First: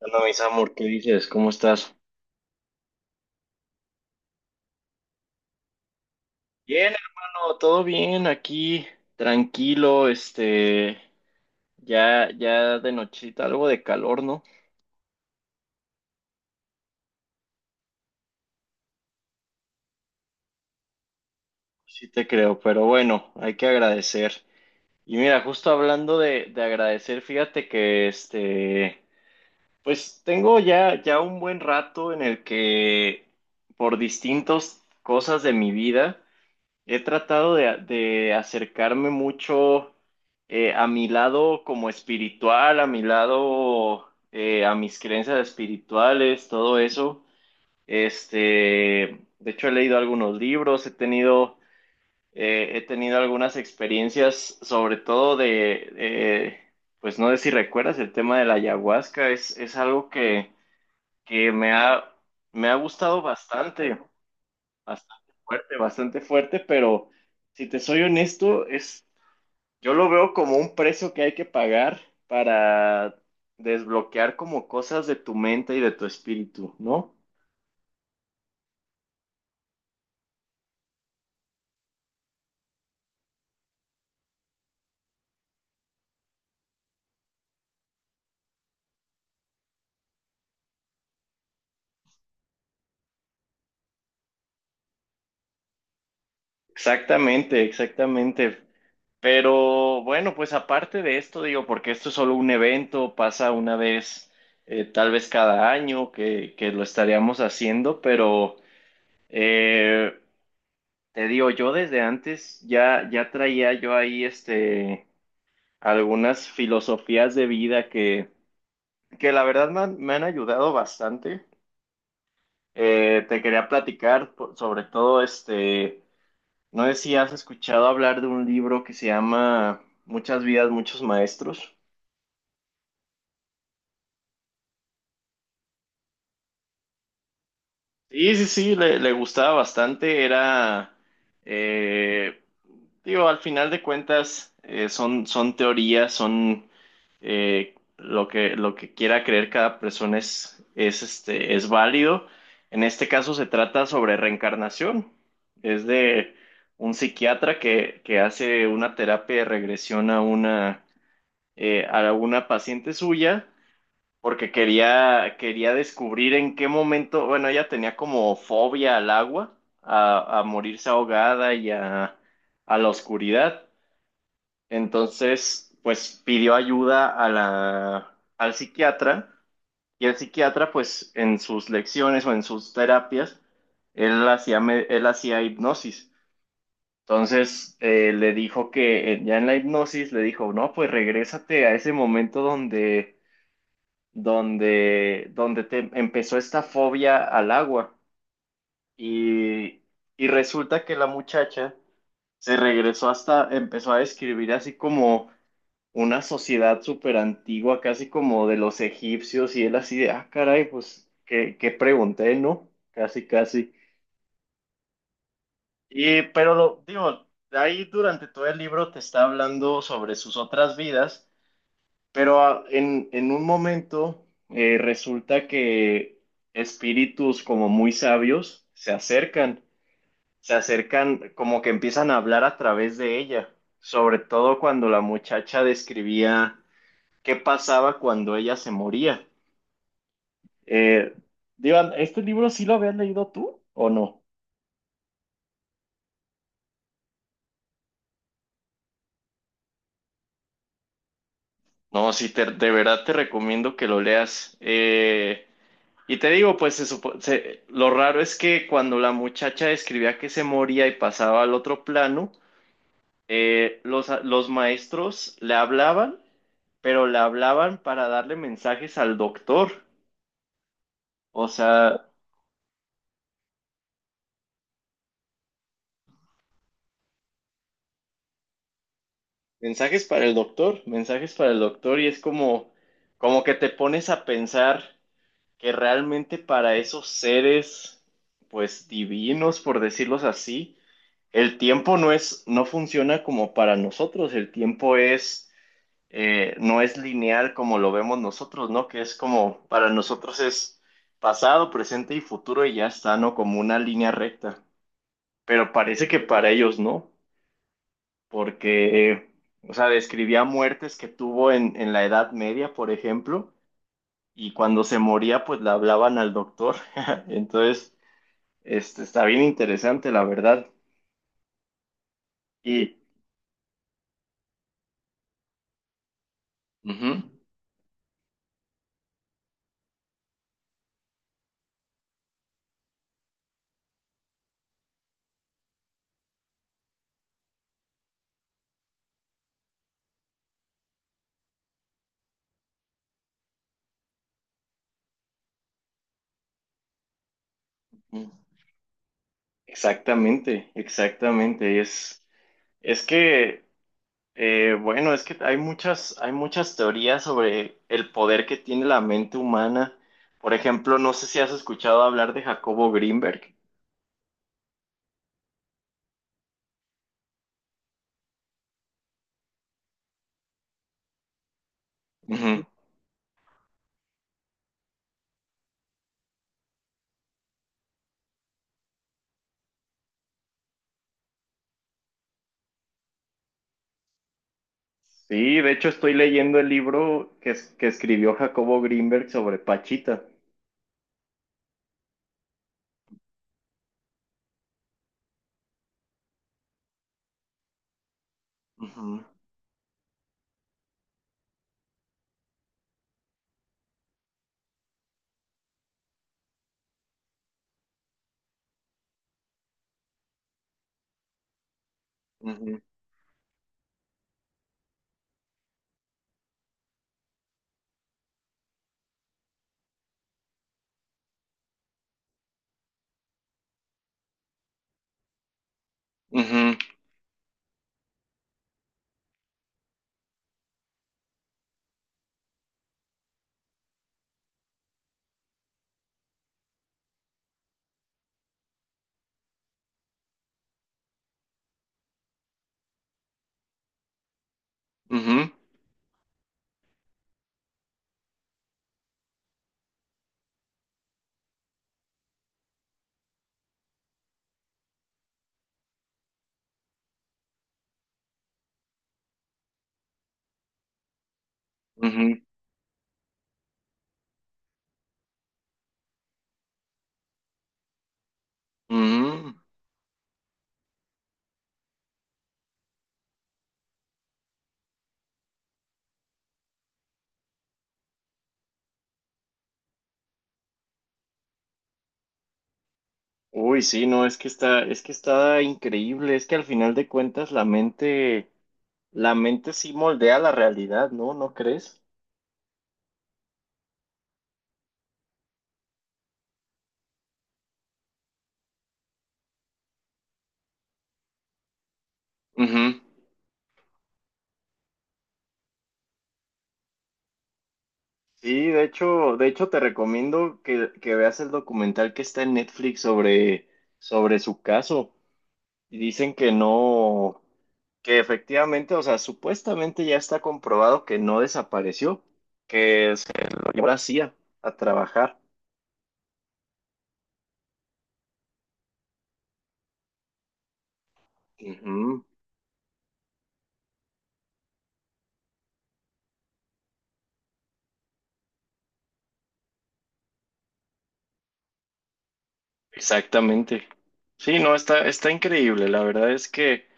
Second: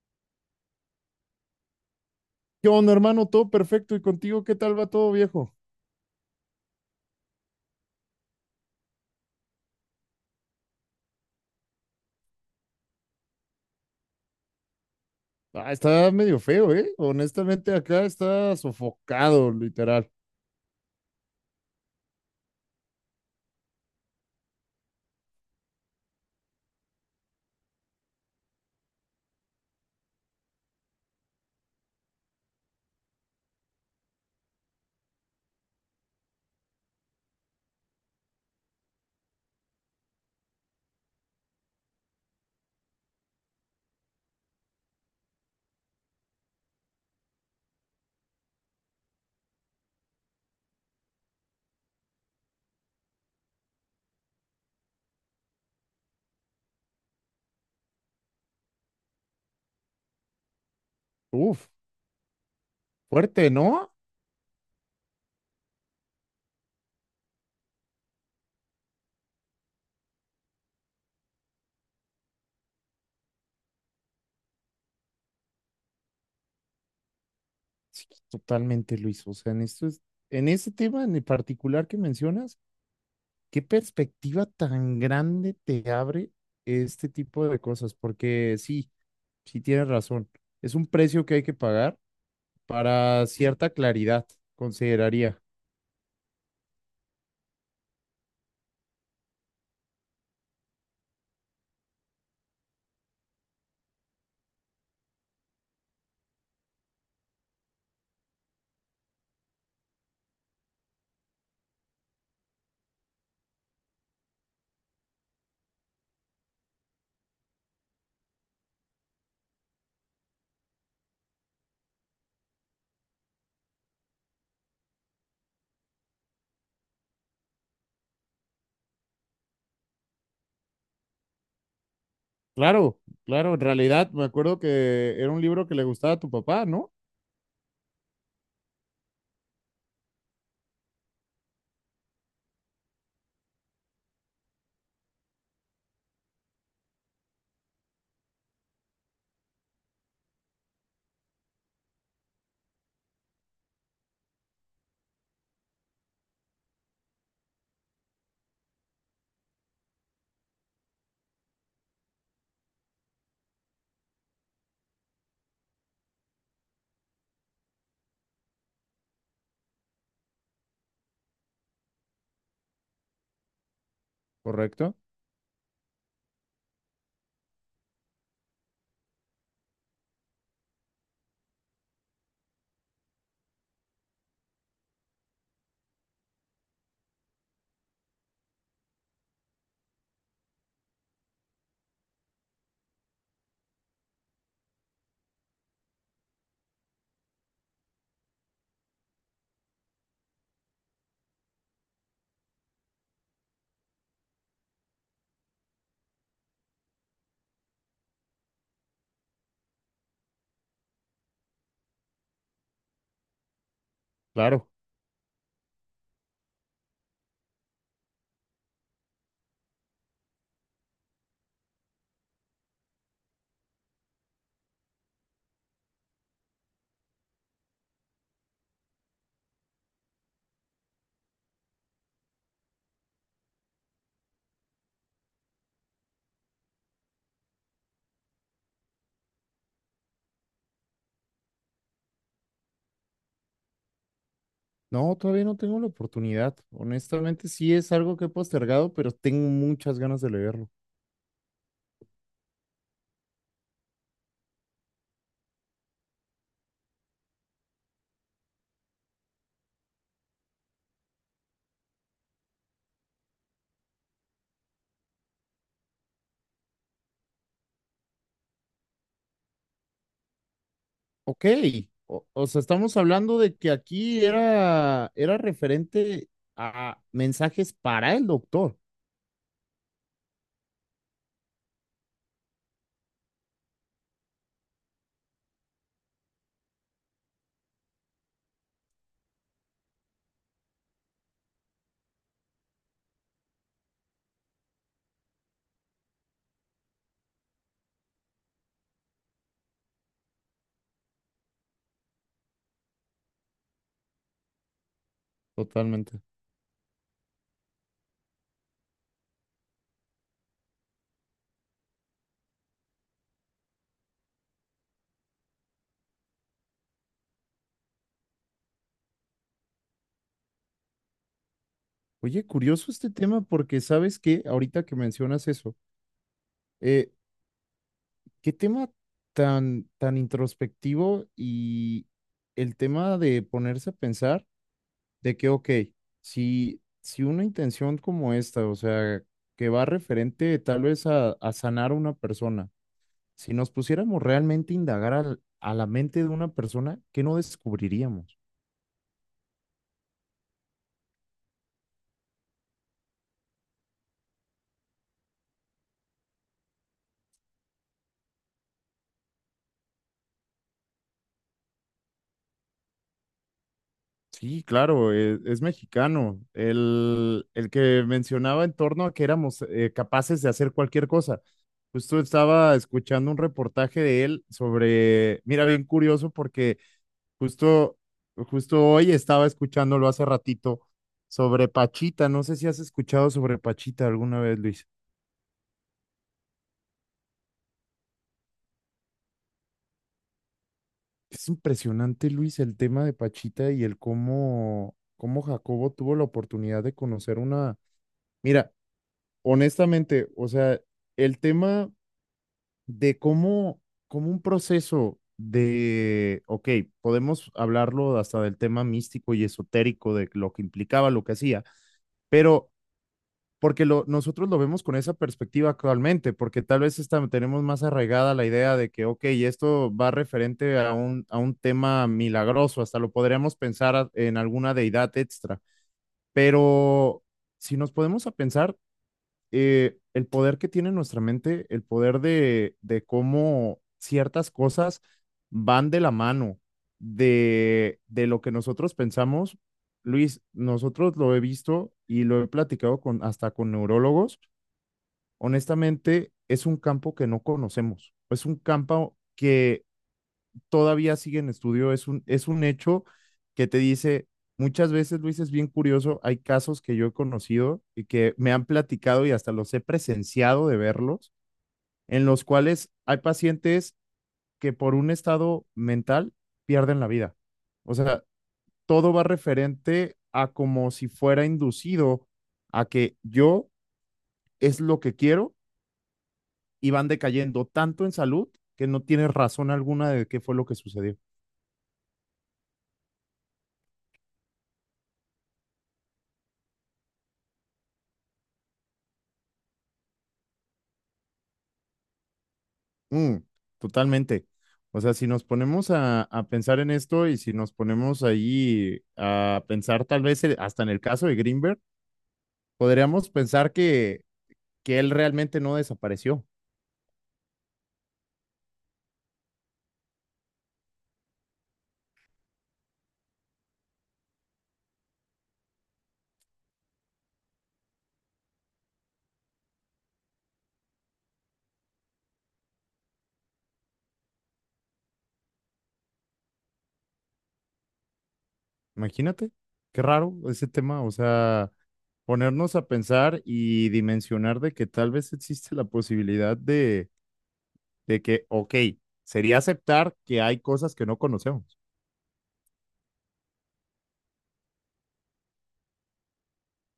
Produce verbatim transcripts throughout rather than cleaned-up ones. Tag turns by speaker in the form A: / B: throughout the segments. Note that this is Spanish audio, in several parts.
A: Hola, mis amor, ¿qué dices? ¿Cómo estás?
B: ¿Qué onda, hermano? Todo perfecto. ¿Y contigo qué tal va todo, viejo?
A: Bien, hermano, todo bien aquí, tranquilo, este, ya, ya de nochita, algo de calor, ¿no?
B: Ah, está medio feo, ¿eh? Honestamente, acá está sofocado, literal.
A: Sí te creo, pero bueno, hay que agradecer. Y mira, justo hablando de, de agradecer, fíjate que este, pues tengo ya, ya un buen rato en el que por distintas cosas de mi vida. He tratado de, de acercarme mucho eh, a mi lado como espiritual, a mi lado, eh, a mis creencias espirituales, todo eso. Este, de hecho, he leído algunos libros, he tenido, eh, he tenido algunas experiencias, sobre todo de, eh, pues no sé si recuerdas, el tema de la ayahuasca es, es algo que, que
B: Uf,
A: me ha, me ha gustado
B: fuerte, ¿no?
A: bastante. Bastante fuerte, bastante fuerte, pero si te soy honesto, es, yo lo veo como un precio que hay que pagar para desbloquear como cosas de tu mente y de tu espíritu, ¿no?
B: Sí, totalmente, Luis. O sea, en esto es, en este tema en particular que mencionas, ¿qué perspectiva tan grande te abre este tipo de cosas? Porque sí, sí tienes razón. Es un precio que hay que pagar para cierta claridad, consideraría.
A: Exactamente, exactamente. Pero bueno, pues aparte de esto, digo, porque esto es solo un evento, pasa una vez, eh, tal vez cada año que, que lo estaríamos haciendo, pero eh, te digo, yo desde antes ya, ya traía yo ahí este algunas filosofías de vida que, que la verdad me han, me han ayudado bastante. Eh, te quería platicar por- sobre todo este, no sé si has escuchado hablar de un libro que se llama Muchas vidas, muchos maestros.
B: Claro, claro, en realidad me acuerdo que era un libro que le gustaba a tu papá, ¿no?
A: Sí, sí, sí, le, le gustaba bastante. Era, eh, digo, al final de cuentas, eh, son, son teorías, son eh, lo que, lo que quiera creer cada persona es, es, este, es válido. En este caso se trata sobre reencarnación. Es de un psiquiatra que, que hace una terapia de regresión a una, eh, a una paciente suya porque quería, quería descubrir en qué momento, bueno, ella tenía como fobia al agua, a, a morirse ahogada y a, a la oscuridad.
B: Correcto,
A: Entonces, pues pidió ayuda a la, al psiquiatra y el psiquiatra, pues en sus lecciones o en sus terapias, él hacía, me- él hacía hipnosis. Entonces, eh, le dijo que eh, ya en la hipnosis le dijo, no, pues regrésate a ese momento donde donde, donde te empezó esta fobia al agua. Y, y resulta que la muchacha se regresó hasta, empezó a describir así como una sociedad súper antigua, casi como de los egipcios, y él así de, ah, caray, pues, ¿qué, qué pregunté, no? Casi, casi.
B: claro.
A: Y, pero lo, digo, ahí durante todo el libro te está hablando sobre sus otras vidas. Pero ah, en, en un momento eh, resulta que espíritus como muy sabios se acercan, se acercan como que empiezan a hablar a través de ella, sobre todo cuando la muchacha describía qué pasaba cuando ella se moría. Eh, Divan, ¿este libro sí lo habías leído tú o no?
B: No, todavía no tengo la oportunidad. Honestamente, sí es algo que he postergado, pero tengo muchas ganas de leerlo.
A: No, sí, te- de verdad te recomiendo que lo leas. Eh, Y te digo, pues se supo- se- lo raro es que cuando la muchacha describía que se moría y pasaba al otro plano, eh, los, a- los maestros le hablaban, pero le hablaban para darle mensajes al doctor.
B: Ok,
A: O sea,
B: o, o sea, estamos hablando de que aquí era, era referente a mensajes para el doctor.
A: mensajes para el doctor, mensajes para el doctor, y es como, como que te pones a pensar que realmente para esos seres, pues divinos, por decirlos así, el tiempo no es, no funciona como para nosotros, el tiempo es eh, no es lineal como lo vemos nosotros, ¿no? Que es como, para nosotros es pasado, presente y futuro y ya está, ¿no? Como una línea recta. Pero parece que
B: Totalmente.
A: para ellos no, porque, eh, o sea, describía muertes que tuvo en, en la Edad Media, por ejemplo, y cuando se moría, pues le hablaban al doctor. Entonces, este, está bien interesante, la verdad.
B: Oye, curioso
A: Y,
B: este tema porque sabes que ahorita que mencionas eso,
A: ujú,
B: eh, qué tema tan, tan introspectivo y el tema de ponerse a pensar de que, ok, si, si una intención como esta, o sea, que va referente tal vez a, a sanar a una persona, si nos pusiéramos realmente a indagar al- a la mente de una persona, ¿qué no descubriríamos?
A: exactamente, exactamente, es, es que... Eh, bueno, es que hay muchas, hay muchas teorías sobre el poder que tiene la mente humana. Por ejemplo, no sé si has escuchado hablar de Jacobo Greenberg.
B: Sí, claro, e- es mexicano. El, el que mencionaba en torno a que éramos eh, capaces de hacer cualquier cosa. Justo
A: Ujú.
B: estaba escuchando un reportaje de él sobre, mira, bien curioso porque justo, justo hoy estaba escuchándolo hace ratito sobre Pachita. No sé si has escuchado sobre Pachita alguna vez, Luis.
A: Sí, de hecho estoy leyendo el libro que, es- que escribió Jacobo Greenberg sobre Pachita.
B: Es impresionante, Luis, el tema de Pachita y el cómo, cómo Jacobo tuvo la oportunidad de conocer una... Mira.
A: Ujú,
B: Honestamente, o sea, el tema de cómo, cómo un proceso de, ok, podemos hablarlo hasta del tema místico y esotérico de lo que implicaba, lo que hacía, pero porque lo, nosotros lo vemos con esa perspectiva actualmente, porque tal vez está- tenemos más arraigada la idea de que, ok, esto va referente a un, a un tema milagroso, hasta lo podríamos pensar a- en alguna deidad extra,
A: ujú, ujú,
B: pero si nos podemos a pensar eh, el poder que tiene nuestra mente, el poder de, de cómo ciertas cosas van de la mano de, de lo que nosotros pensamos. Luis, nosotros lo he visto y lo he platicado con, hasta con neurólogos.
A: ujú,
B: Honestamente, es un campo que no conocemos. Es un campo que todavía sigue en estudio, es un, es un hecho que te dice, muchas veces, Luis, es bien curioso, hay casos que yo he conocido y que me han platicado y hasta los he presenciado de verlos, en
A: ujú,
B: los cuales hay pacientes que por un estado mental pierden la vida. O sea, todo va
A: ujú.
B: referente a como si fuera inducido a que yo es lo que quiero y van decayendo tanto en salud que no tienes razón alguna de qué fue lo que sucedió.
A: Uy, sí, no, es que está, es que está increíble. Es que al final de cuentas la mente, la mente sí moldea la realidad, ¿no? ¿No crees?
B: Mm, totalmente. O sea, si nos ponemos a, a pensar en esto y si nos ponemos ahí a pensar tal vez eh, hasta en el caso de Greenberg,
A: Ujú.
B: podríamos pensar que, que él realmente no desapareció.
A: Sí, de hecho, de hecho te recomiendo que, que veas el documental que está en Netflix sobre, sobre su caso. Y dicen que no, que efectivamente, o sea, supuestamente ya está comprobado que no desapareció, que se lo llevó a la CIA a a trabajar.
B: Imagínate, qué raro ese tema. O sea,
A: Ujú,
B: ponernos a pensar y dimensionar de que tal vez existe la posibilidad de, de que, ok, sería aceptar que hay cosas que no conocemos.
A: exactamente. Sí, no, está, está increíble. La verdad es que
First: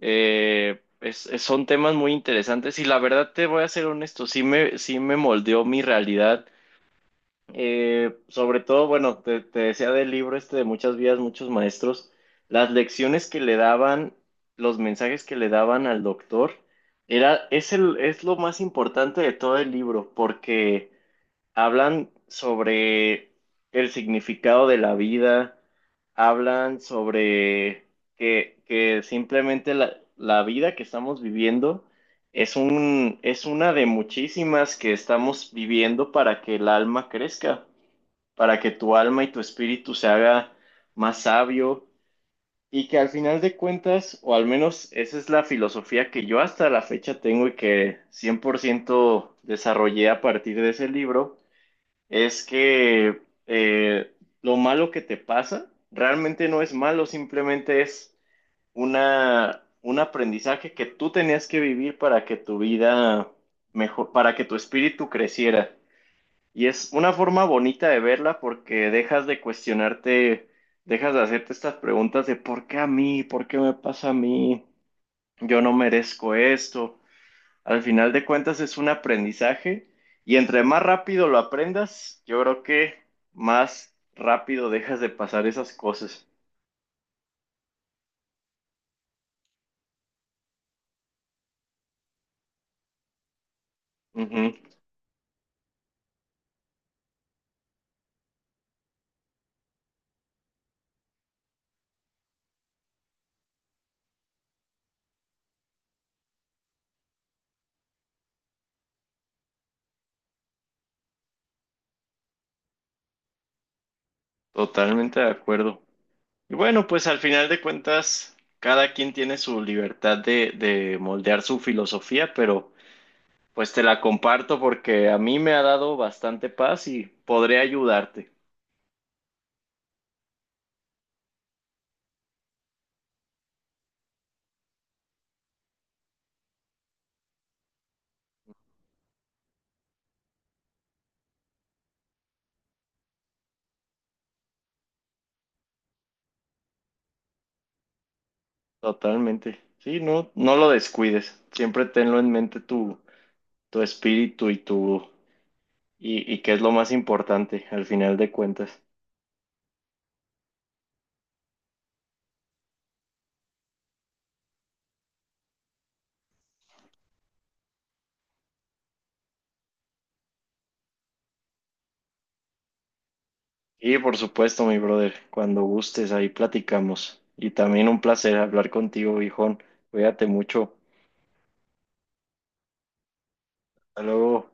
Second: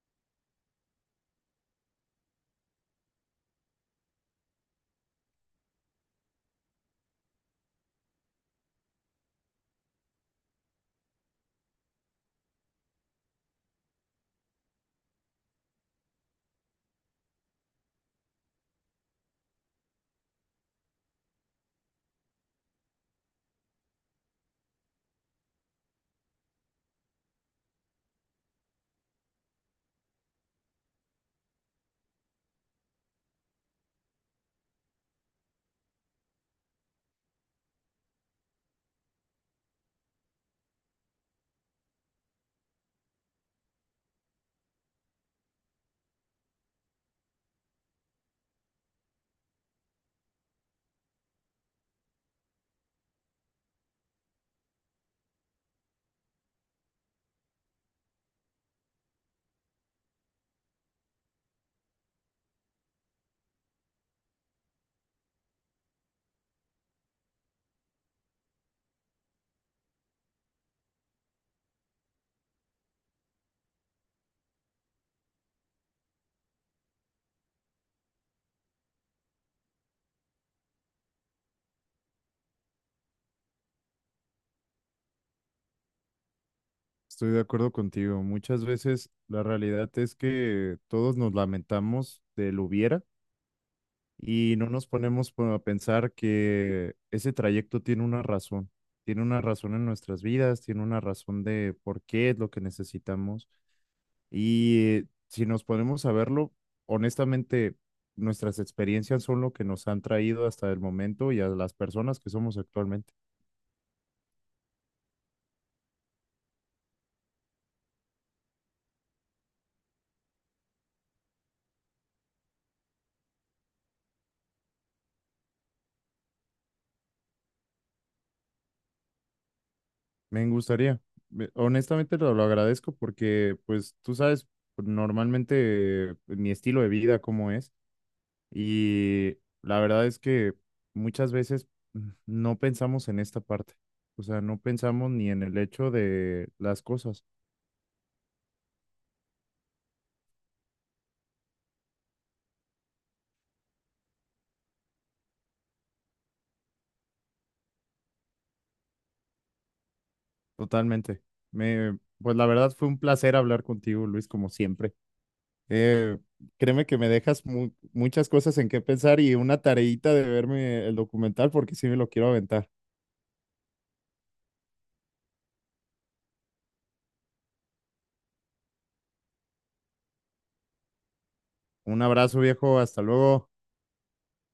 A: eh, es- es- son temas muy interesantes y la verdad te voy a ser honesto, sí me, sí me moldeó mi realidad. Eh, sobre todo, bueno, te, te decía del libro este de muchas vidas, muchos maestros, las lecciones que le daban, los mensajes que le daban al doctor, era, es el, es lo más importante de todo el libro, porque hablan sobre el significado de la vida, hablan sobre que, que simplemente la, la vida que estamos viviendo es un, es una de muchísimas que estamos viviendo para que el alma crezca, para que tu alma y tu espíritu se haga más sabio. Y que al final de cuentas, o al menos esa es la filosofía que yo hasta la fecha tengo y que cien por ciento desarrollé a partir de ese libro, es que eh, lo malo que te pasa realmente no es malo, simplemente es una, un aprendizaje que tú tenías que vivir para que tu vida mejor, para que tu espíritu creciera. Y es una forma bonita de verla porque dejas de cuestionarte, dejas de hacerte estas preguntas de ¿por qué a mí? ¿Por qué me pasa a mí? Yo no merezco esto. Al final de cuentas es un aprendizaje, y entre más rápido lo aprendas, yo creo que más rápido dejas de pasar esas cosas.
B: Estoy de acuerdo contigo. Muchas veces la realidad es que todos nos lamentamos del hubiera
A: Ujú,
B: y no nos ponemos po- a pensar que ese trayecto tiene una razón. Tiene una razón en nuestras vidas, tiene una razón de por qué es lo que necesitamos. Y eh, si nos ponemos a verlo, honestamente, nuestras experiencias son lo que nos han traído hasta el momento y a las personas que somos actualmente.
A: totalmente de acuerdo. Y bueno, pues al final de cuentas, cada quien tiene su libertad de, de moldear su filosofía, pero... Pues te la comparto porque a mí me ha dado bastante paz y podré ayudarte.
B: Me gustaría. Me- Honestamente lo, lo agradezco porque, pues, tú sabes pues, normalmente eh, mi estilo de vida cómo es y la verdad es que muchas veces mm, no pensamos en esta parte. O sea, no pensamos ni en el hecho de las cosas.
A: Totalmente. Sí, no, no lo descuides. Siempre tenlo en mente tu, tu espíritu y tu y, y qué es lo más importante al final de cuentas.
B: Totalmente. Me, pues la verdad fue un placer hablar contigo, Luis, como siempre. Eh, créeme que me dejas mu- muchas cosas en qué pensar y una tareita de verme el documental porque sí me lo quiero aventar.
A: Y por supuesto, mi brother, cuando gustes, ahí platicamos. Y también un placer hablar contigo, viejón. Cuídate mucho.
B: Un abrazo, viejo. Hasta luego.
A: Hasta luego.